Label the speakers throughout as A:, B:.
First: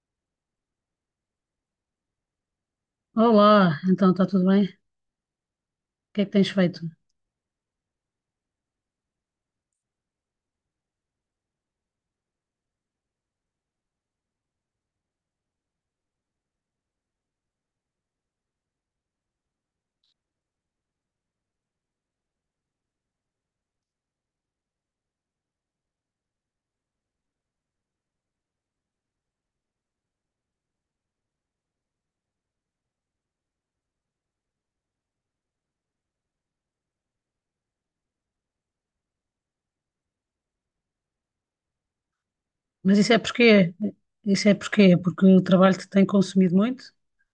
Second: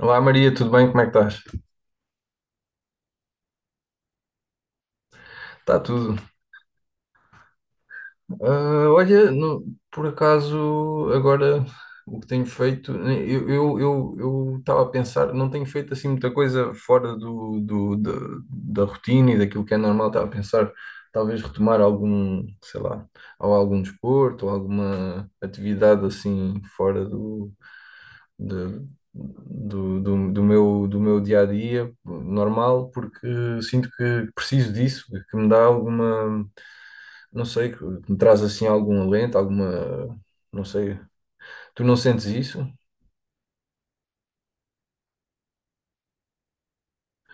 A: Olá Maria, tudo bem? Como é que estás?
B: Olá, então está tudo bem? O
A: Está tudo.
B: que é que tens feito?
A: Ah, olha, por acaso, agora o que tenho feito, eu estava a pensar, não tenho feito assim muita coisa fora da rotina e daquilo que é normal, estava a pensar talvez retomar algum, sei lá, ou algum desporto, ou alguma atividade assim fora do, de- do, do, do meu dia a dia normal, porque sinto que preciso disso, que me dá alguma. Não sei, que me traz assim algum alento, alguma. Não sei. Tu não sentes isso?
B: Mas isso é porquê? Isso é porquê? Porque o trabalho te tem consumido muito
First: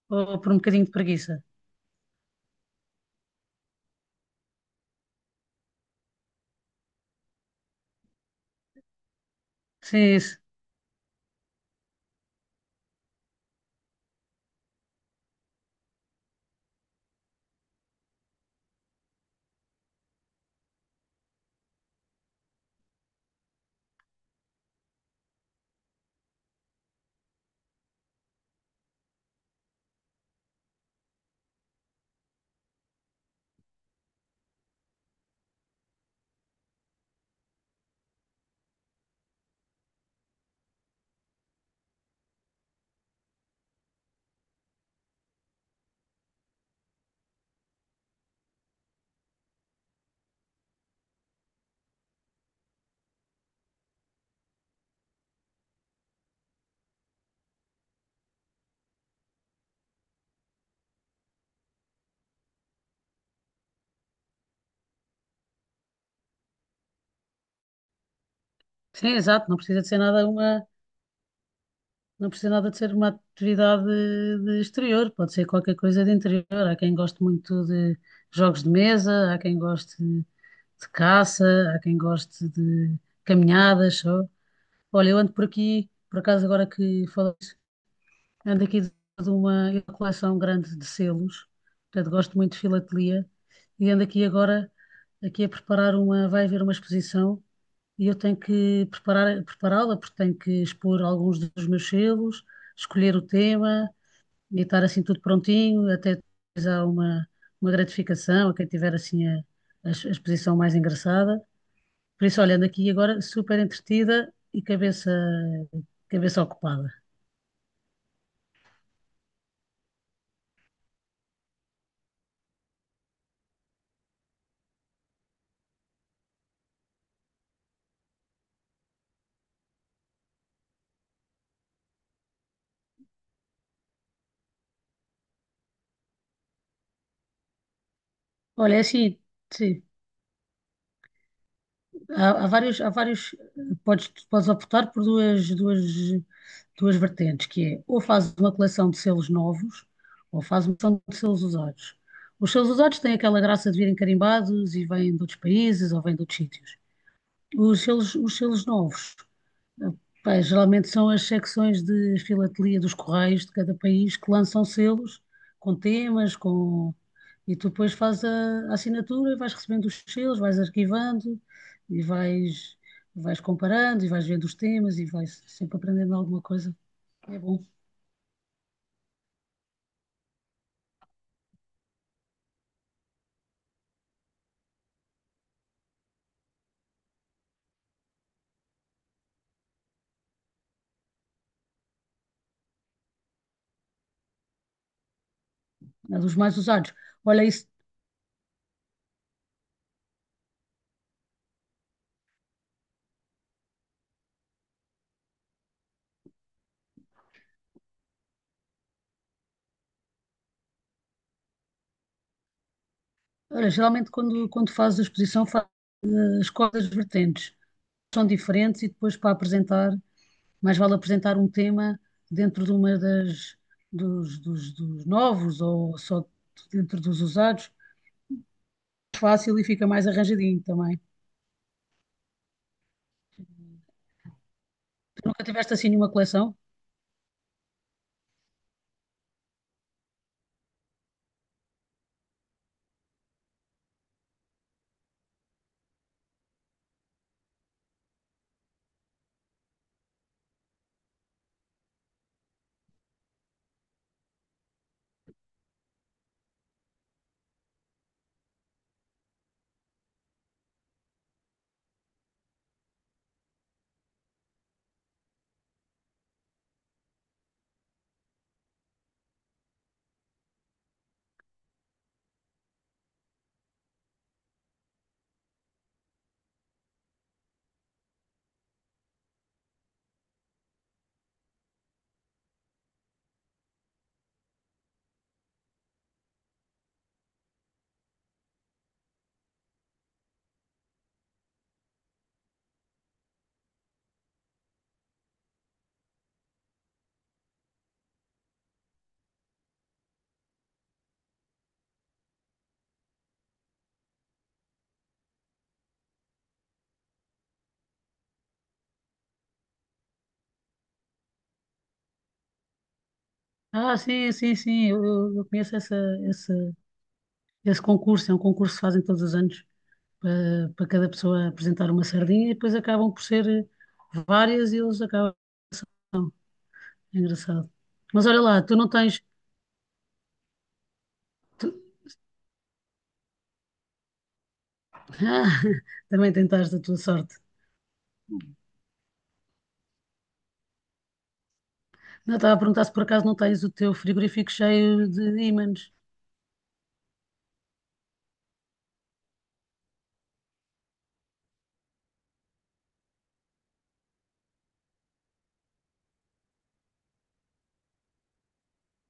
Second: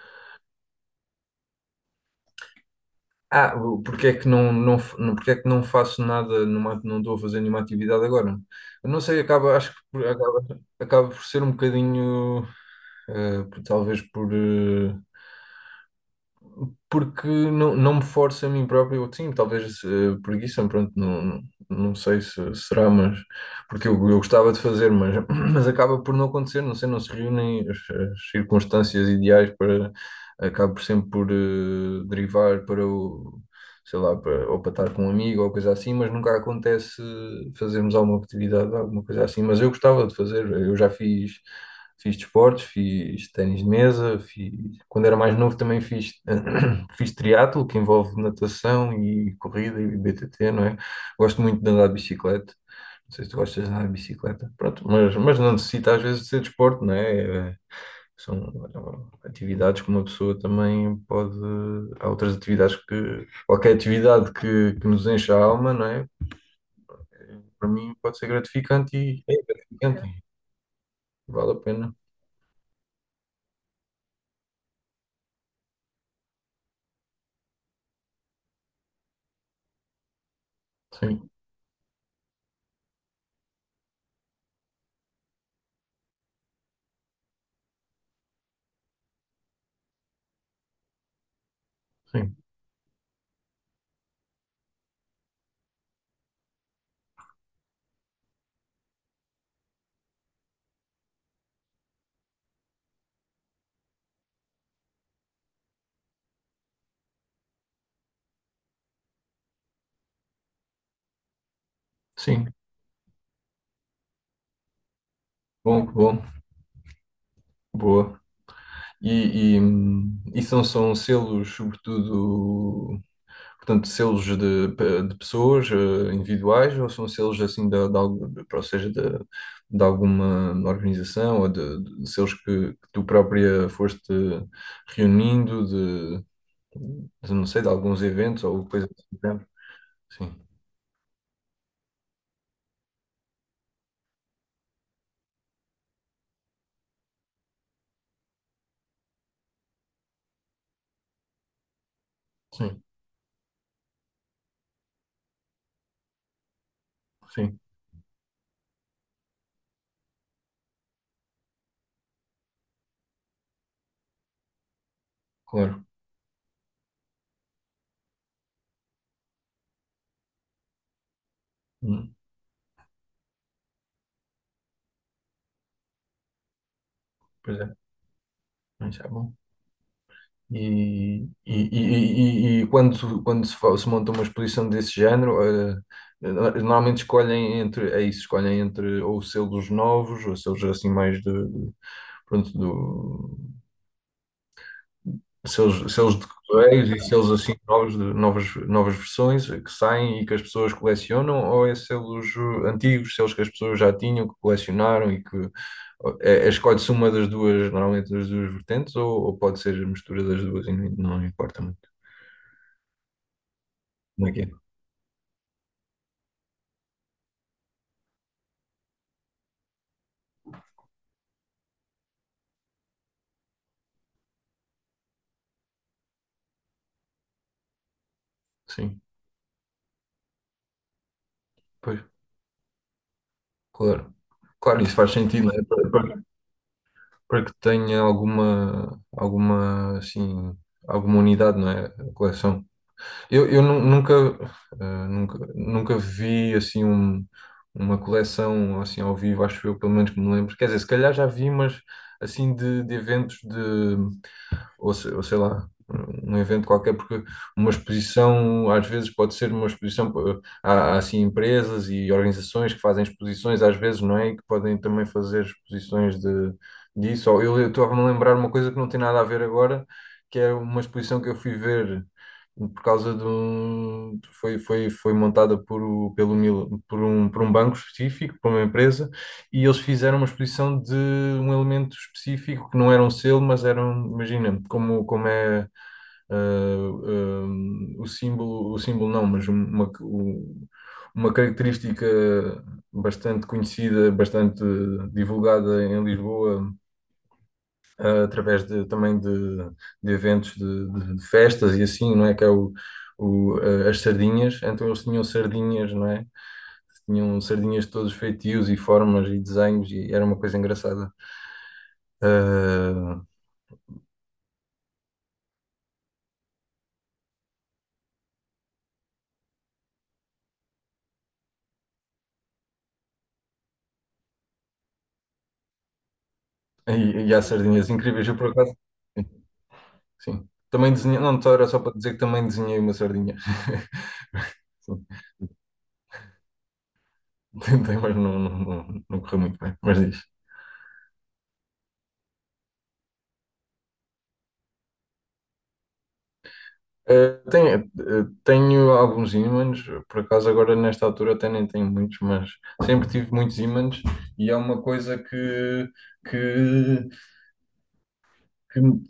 B: ou por um bocadinho de preguiça?
A: Ah, porque é que não faço nada, não estou a fazer nenhuma atividade agora? Eu não sei, acho que
B: Sim,
A: por-
B: isso.
A: acaba, acaba por ser um bocadinho, talvez porque não me forço a mim próprio, ou sim, talvez preguiça, pronto, não, não sei se será, mas porque eu gostava de fazer, mas, mas acaba por não acontecer, não sei, não se reúnem as circunstâncias ideais para, acabo por sempre derivar para o, sei lá, para, ou para estar com um amigo ou coisa assim, mas nunca acontece fazermos alguma atividade, alguma coisa assim, mas eu gostava de fazer, eu já fiz. Fiz desportos, fiz ténis de mesa, fiz, quando era mais novo também fiz fiz triatlo, que envolve natação e corrida e BTT, não é? Gosto muito de andar de bicicleta. Não sei se tu gostas de andar de bicicleta. Pronto, mas não necessita às vezes de ser desporto, não é? São atividades que uma pessoa também pode. Há outras atividades que. Qualquer atividade que nos enche a alma, não é? Para mim pode ser gratificante
B: Sim,
A: e é
B: exato, não precisa de ser
A: gratificante.
B: nada uma,
A: Vale a pena.
B: não precisa nada de ser uma atividade de exterior, pode ser qualquer coisa de interior. Há quem goste muito de jogos de mesa, há quem goste de
A: Sim,
B: caça, há quem goste de caminhadas só. Olha, eu ando por aqui, por acaso agora que falo. Ando aqui de uma coleção grande de selos, portanto
A: sim,
B: gosto muito de filatelia e ando aqui agora aqui a preparar uma, vai haver uma exposição e eu tenho que preparar, prepará-la porque tenho que expor alguns dos meus selos, escolher o tema e estar assim tudo prontinho, até depois há uma gratificação a quem tiver assim a, a exposição mais engraçada. Por isso,
A: sim.
B: olha, ando aqui agora super entretida e cabeça,
A: Bom, bom,
B: cabeça ocupada.
A: boa. E são selos, sobretudo, portanto, selos de pessoas individuais ou são selos assim, ou seja, de alguma organização ou de selos que tu própria foste reunindo não sei, de alguns eventos ou
B: Olha, é
A: coisa assim, do
B: assim,
A: género?
B: sim.
A: Sim,
B: Há vários, há vários, podes, podes optar por duas, duas, duas vertentes, que é ou fazes uma coleção de selos novos, ou fazes uma coleção de selos usados. Os selos
A: sim,
B: usados têm aquela graça de virem carimbados e vêm de outros países ou vêm de outros sítios.
A: sim,
B: Os selos novos, eh, pá, geralmente são as secções de filatelia dos correios de cada país que lançam selos com
A: claro.
B: temas, com... e tu depois fazes a assinatura e vais recebendo os selos, vais arquivando e
A: Hum,
B: vais, vais comparando e vais vendo os temas e vais sempre aprendendo alguma coisa. É
A: pois
B: bom,
A: é, mas é bom. E quando, quando se monta uma exposição desse género, normalmente escolhem entre, é isso, escolhem entre ou selos novos, ou selos assim mais de, pronto, do, selos
B: é
A: de
B: dos mais
A: correios
B: usados.
A: e selos
B: Olha,
A: assim
B: isso,
A: novos, de novas versões que saem e que as pessoas colecionam, ou é selos antigos, selos que as pessoas já tinham, que colecionaram e que escolhe-se uma das duas, normalmente das duas vertentes, ou pode ser a mistura das duas e não importa muito.
B: olha, geralmente
A: Como é que
B: quando,
A: é?
B: quando fazes a exposição fazes as coisas vertentes, são diferentes e depois para apresentar mais vale apresentar um tema dentro de uma das, dos, dos, dos novos ou só dentro dos usados.
A: Sim,
B: Fácil e fica mais arranjadinho também.
A: pois, claro. Claro, isso faz
B: Tu nunca
A: sentido, né?
B: tiveste assim
A: Para,
B: nenhuma
A: para-
B: coleção?
A: para que tenha assim, alguma unidade, não é? A coleção. Eu nu- nunca, eh, nunca, nunca vi, assim, uma coleção, assim, ao vivo, acho eu, pelo menos que me lembro. Quer dizer, se calhar já vi, mas, assim, de, eventos de, ou, se- ou sei lá, um evento qualquer, porque uma exposição às vezes pode ser uma exposição, há assim empresas e organizações que fazem exposições às vezes, não é? E que podem também fazer exposições disso. Ou eu estava-me a lembrar uma coisa que não tem nada a ver agora, que é uma exposição que eu fui ver por causa de um foi montada por o- pelo Mil- por um banco específico, por uma empresa e eles fizeram uma exposição de um elemento específico que não era um selo, mas era um, imagina, como é o símbolo não, mas uma característica bastante conhecida, bastante divulgada em Lisboa, através de, também de eventos de festas e assim, não é? Que é as sardinhas. Então eles tinham sardinhas, não é? Tinham sardinhas de todos os feitios e formas e desenhos e era uma coisa engraçada. Ah,
B: Ah, sim, sim, sim, eu, eu conheço essa, esse, esse concurso, é um concurso que fazem todos os anos para, para cada pessoa apresentar uma sardinha e depois acabam por ser várias e eles acabam. É
A: e há
B: engraçado.
A: sardinhas incríveis.
B: Mas
A: Eu,
B: olha
A: por
B: lá,
A: acaso,
B: tu não tens.
A: sim. Sim. Também desenhei, não, só era só
B: Tu-
A: para dizer que também desenhei uma sardinha. Sim,
B: Ah, também tentaste a tua sorte.
A: tentei, mas não, não, não, não correu muito bem. Mas diz.
B: Não, estava a perguntar se por acaso não tens o teu frigorífico cheio de ímãs.
A: Tenho alguns ímãs, por acaso agora nesta altura até nem tenho muitos, mas sempre tive muitos ímãs e é uma coisa que, que, me,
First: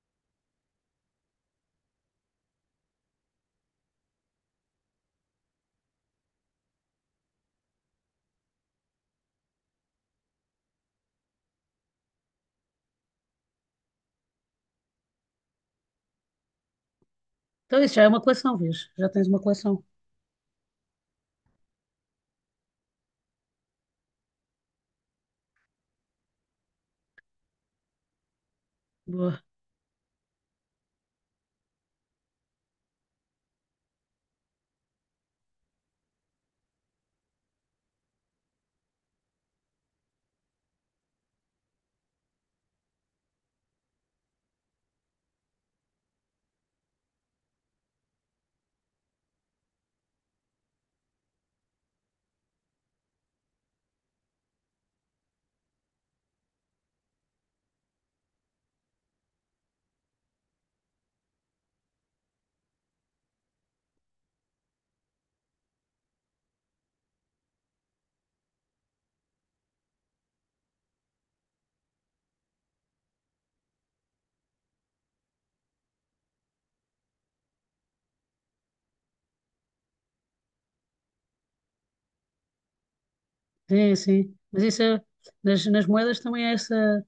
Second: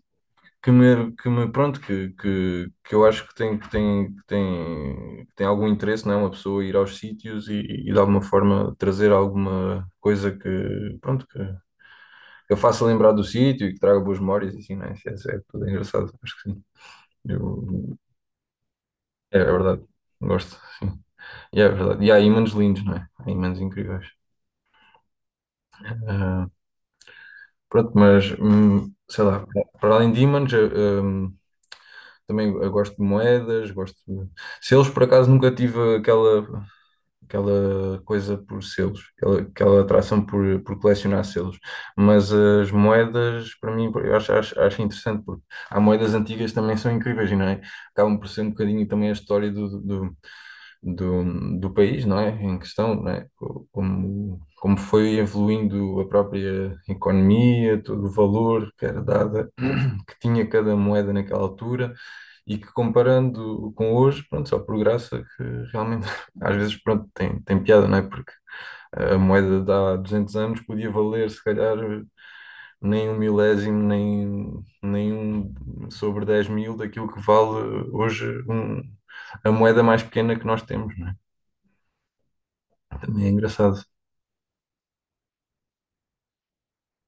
A: pronto, que eu acho que tem algum interesse, não é? Uma pessoa ir aos sítios e de alguma forma trazer alguma coisa pronto, que a faça lembrar do sítio e que traga boas memórias e assim, não é? Isso é tudo engraçado, acho que sim.
B: Então isso
A: Eu,
B: já é uma coleção, vês? Já tens
A: é,
B: uma
A: é verdade,
B: coleção.
A: gosto, sim. E é verdade. E há ímãs lindos, não é? Há ímãs incríveis. Ah, pronto, mas sei
B: Boa.
A: lá, para além de ímãs, hum, também eu gosto de moedas, gosto de selos, por acaso nunca tive aquela, coisa por selos, aquela atração por colecionar selos. Mas as moedas, para mim, eu acho interessante, porque há moedas antigas que também são incríveis, não é? Acabam por ser um bocadinho também a história do país, não é? Em questão, não é? Como foi evoluindo a própria economia, todo o valor que era dada, que tinha cada moeda naquela altura, e que comparando com hoje, pronto, só por graça que realmente às vezes, pronto, tem piada, não é? Porque a moeda de há 200 anos podia valer, se calhar, nem um milésimo, nem um sobre 10 mil daquilo que vale hoje a moeda mais pequena que nós temos. Também é engraçado.
B: Sim, sim. Mas isso é, nas, nas moedas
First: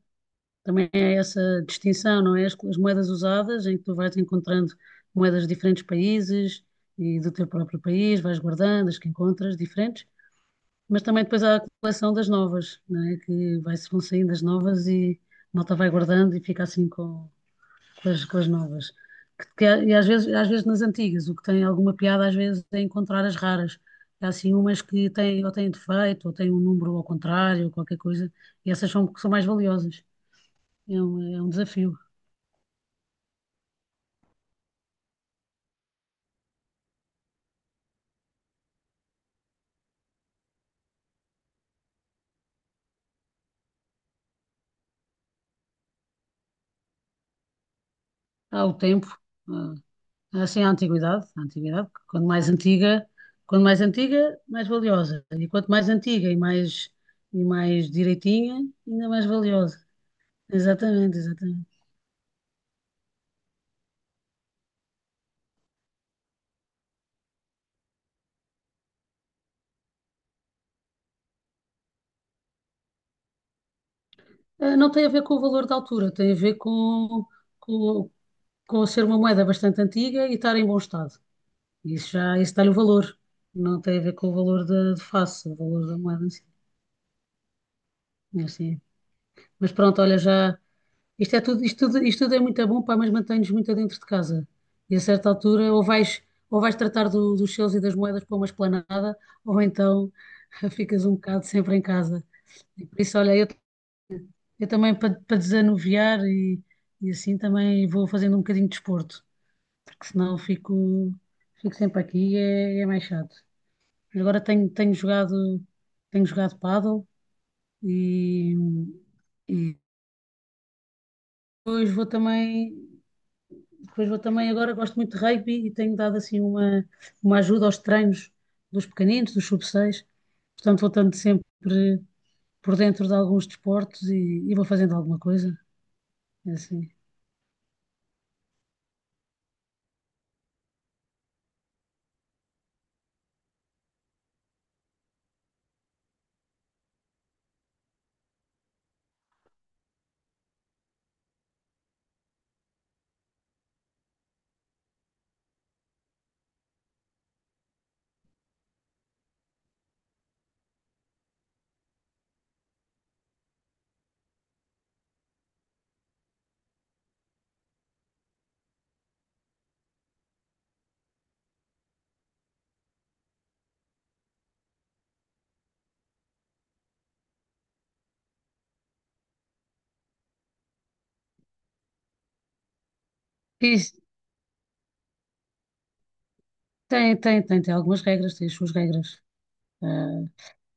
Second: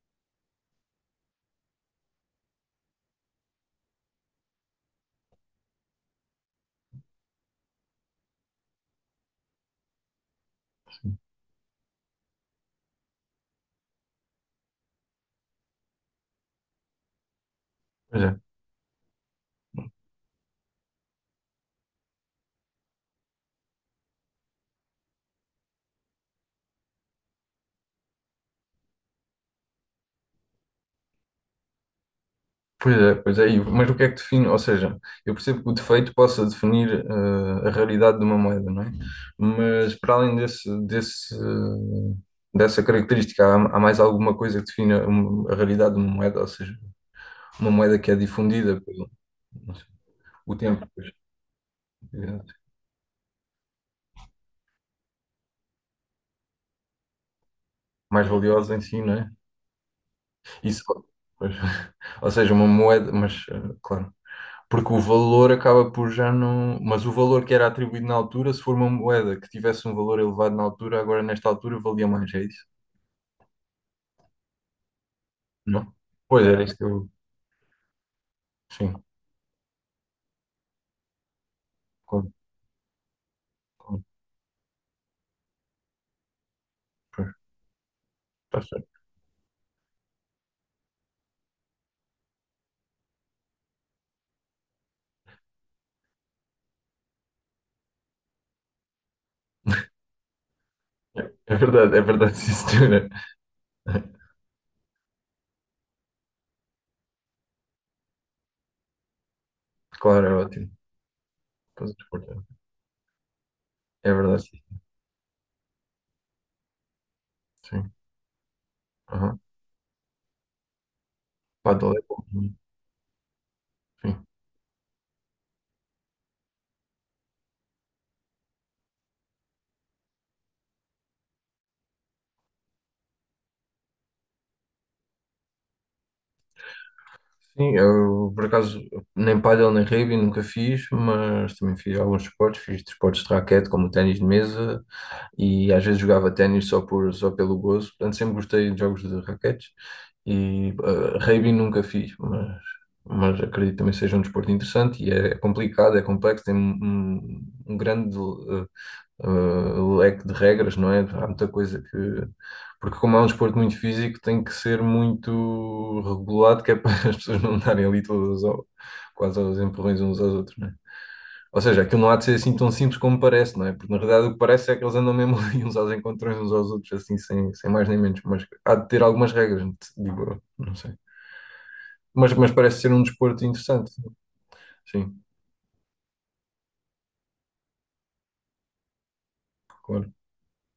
B: também é essa distinção, não é? As moedas usadas em que tu vais encontrando moedas de diferentes países e do teu próprio país, vais guardando as que encontras diferentes, mas também depois há a coleção das novas, não é? Que vai, vão saindo as novas e a malta vai guardando e fica assim
A: Pois é,
B: com as novas. E às vezes nas antigas, o que tem alguma piada, às vezes, é encontrar as raras. Há assim umas que têm, ou têm defeito, ou têm um número ao contrário, ou qualquer coisa, e essas são, são mais valiosas. É um desafio.
A: pois é, pois é. E mas o que é que define? Ou seja, eu percebo que o defeito possa definir a raridade de uma moeda, não é? Mas para além dessa característica, há mais alguma coisa que define a raridade de uma moeda? Ou seja, uma moeda que é
B: Há o
A: difundida
B: tempo,
A: pelo, não sei,
B: há,
A: o
B: assim,
A: tempo, pois,
B: a antiguidade,
A: eh,
B: quanto mais antiga, mais valiosa. E quanto mais antiga e mais
A: mais
B: direitinha,
A: valiosa em si,
B: ainda
A: não
B: mais
A: é?
B: valiosa.
A: Isso,
B: Exatamente,
A: pois.
B: exatamente.
A: Ou seja, uma moeda, mas claro. Porque o valor acaba por já não. Mas o valor que era atribuído na altura, se for uma moeda que tivesse um valor elevado na altura, agora nesta altura valia mais, é isso?
B: Não tem a ver com o valor da
A: Não?
B: altura, tem a
A: Pois
B: ver
A: era isso que eu.
B: com, com
A: Sim.
B: ser uma moeda bastante antiga e estar em bom estado. Isso
A: Com,
B: já, isso dá-lhe o valor. Não tem
A: com,
B: a ver com o valor da de face, o valor da moeda em si.
A: pois,
B: É
A: tá
B: assim.
A: certo.
B: Mas pronto, olha, já. Isto é tudo, isto tudo, isto tudo é muito bom, pá, mas mantém-nos muito dentro de casa. E a certa altura, ou vais tratar dos seus e das moedas para uma esplanada, ou então ficas um
A: É
B: bocado
A: é
B: sempre em
A: verdade, é
B: casa.
A: verdade, sim,
B: E por
A: senhora.
B: isso, olha, eu também para, para desanuviar e assim também vou fazendo um bocadinho de desporto. Que
A: Claro,
B: senão
A: é
B: eu
A: ótimo.
B: fico, fico
A: Pois,
B: sempre aqui e
A: portanto,
B: é, é mais chato.
A: é
B: Agora
A: verdade, sim.
B: tenho, tenho jogado pádel
A: Sim.
B: e,
A: Aham.
B: e depois
A: Paddle é
B: vou
A: bom.
B: também, depois vou
A: Sim.
B: também agora gosto muito de rugby e tenho dado assim uma ajuda aos treinos dos pequeninos, dos sub seis, portanto vou estando sempre por dentro de alguns desportos e vou fazendo alguma coisa, é assim.
A: Sim, eu por acaso nem paddle nem rugby nunca fiz, mas também fiz alguns esportes. Fiz desportos de raquete, como o ténis de mesa, e às vezes jogava ténis só pelo gozo. Portanto, sempre gostei de jogos de raquetes e rugby nunca fiz, mas acredito que também seja um desporto interessante e é complicado, é complexo, tem um grande leque de regras, não é? Há muita coisa que. Porque, como é um desporto muito físico, tem que ser muito regulado, que é para as pessoas não darem ali todas quase aos empurrões uns aos outros, ou seja, aquilo não há de ser assim tão simples como parece, não é? Porque na realidade o que parece é que eles andam mesmo ali uns aos encontrões uns aos outros, assim, sem mais nem menos. Mas há de ter algumas regras, digo eu, não sei. Mas parece ser um desporto
B: E
A: interessante. Sim,
B: tem, tem, tem, tem algumas regras, tem as suas regras.
A: claro,
B: Ah,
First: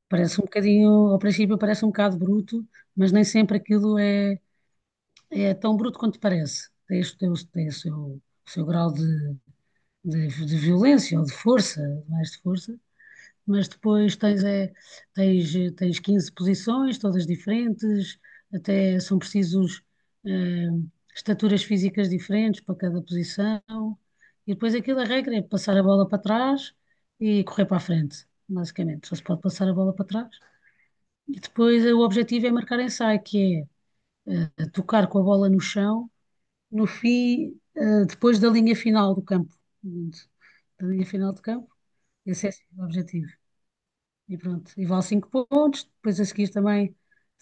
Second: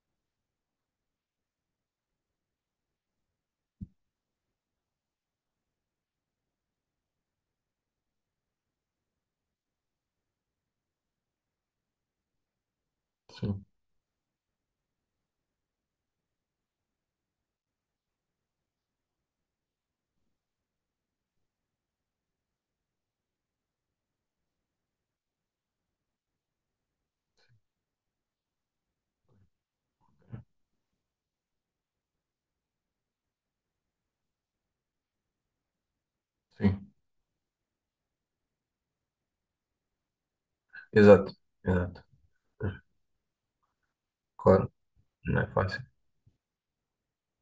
B: parece um bocadinho, ao princípio parece um bocado bruto, mas nem sempre aquilo é, é tão bruto quanto parece. Tem, tem, tem o seu grau de violência ou de força, mais de força,
A: sim,
B: mas depois tens, é, tens, tens 15 posições, todas diferentes, até são precisos eh, estaturas físicas diferentes para cada posição, e depois aquilo a regra é passar a bola para trás e correr para a frente, basicamente. Só se pode passar a bola para trás. E depois o objetivo é marcar ensaio, que é tocar com a bola no chão, no
A: sim.
B: fim, depois da linha final do campo. Portanto, da linha final
A: Exato,
B: do campo,
A: exato.
B: esse é assim o objetivo. E
A: Claro,
B: pronto, e vale 5
A: não é fácil.
B: pontos, depois a seguir também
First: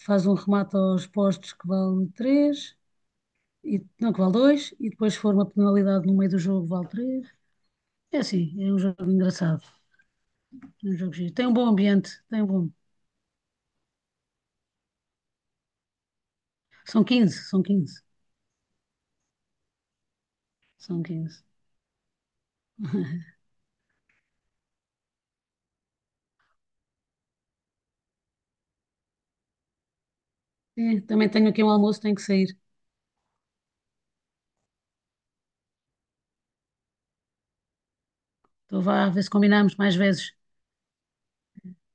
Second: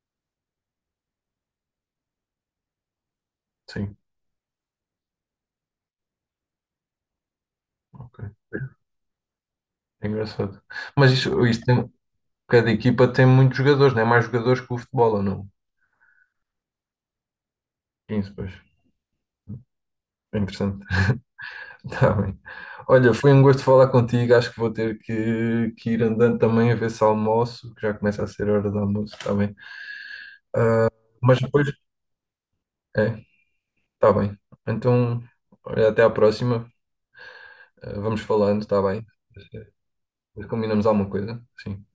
B: faz um remate aos postos que vale 3 e,
A: Sim,
B: não, que vale 2 e depois se for uma penalidade no meio do jogo vale 3. É
A: ok.
B: assim, é um jogo engraçado,
A: É engraçado.
B: é um
A: Mas
B: jogo giro.
A: isto,
B: Tem um
A: isto
B: bom ambiente, tem um bom...
A: cada equipa tem muitos jogadores, não é? Mais jogadores que o futebol, ou não?
B: São 15, são 15,
A: Sim, pois. É interessante.
B: são 15.
A: Tá bem. Olha, foi um gosto falar contigo. Acho que vou ter que ir andando também a ver se almoço, que já começa a ser hora do almoço, está bem.
B: É, também
A: Mas
B: tenho aqui
A: depois,
B: um almoço, tenho que sair.
A: é, tá bem. Então, olha, até à próxima. Vamos falando, tá
B: Então
A: bem?
B: vá, a ver se combinamos mais vezes.
A: Combinamos alguma coisa? Sim.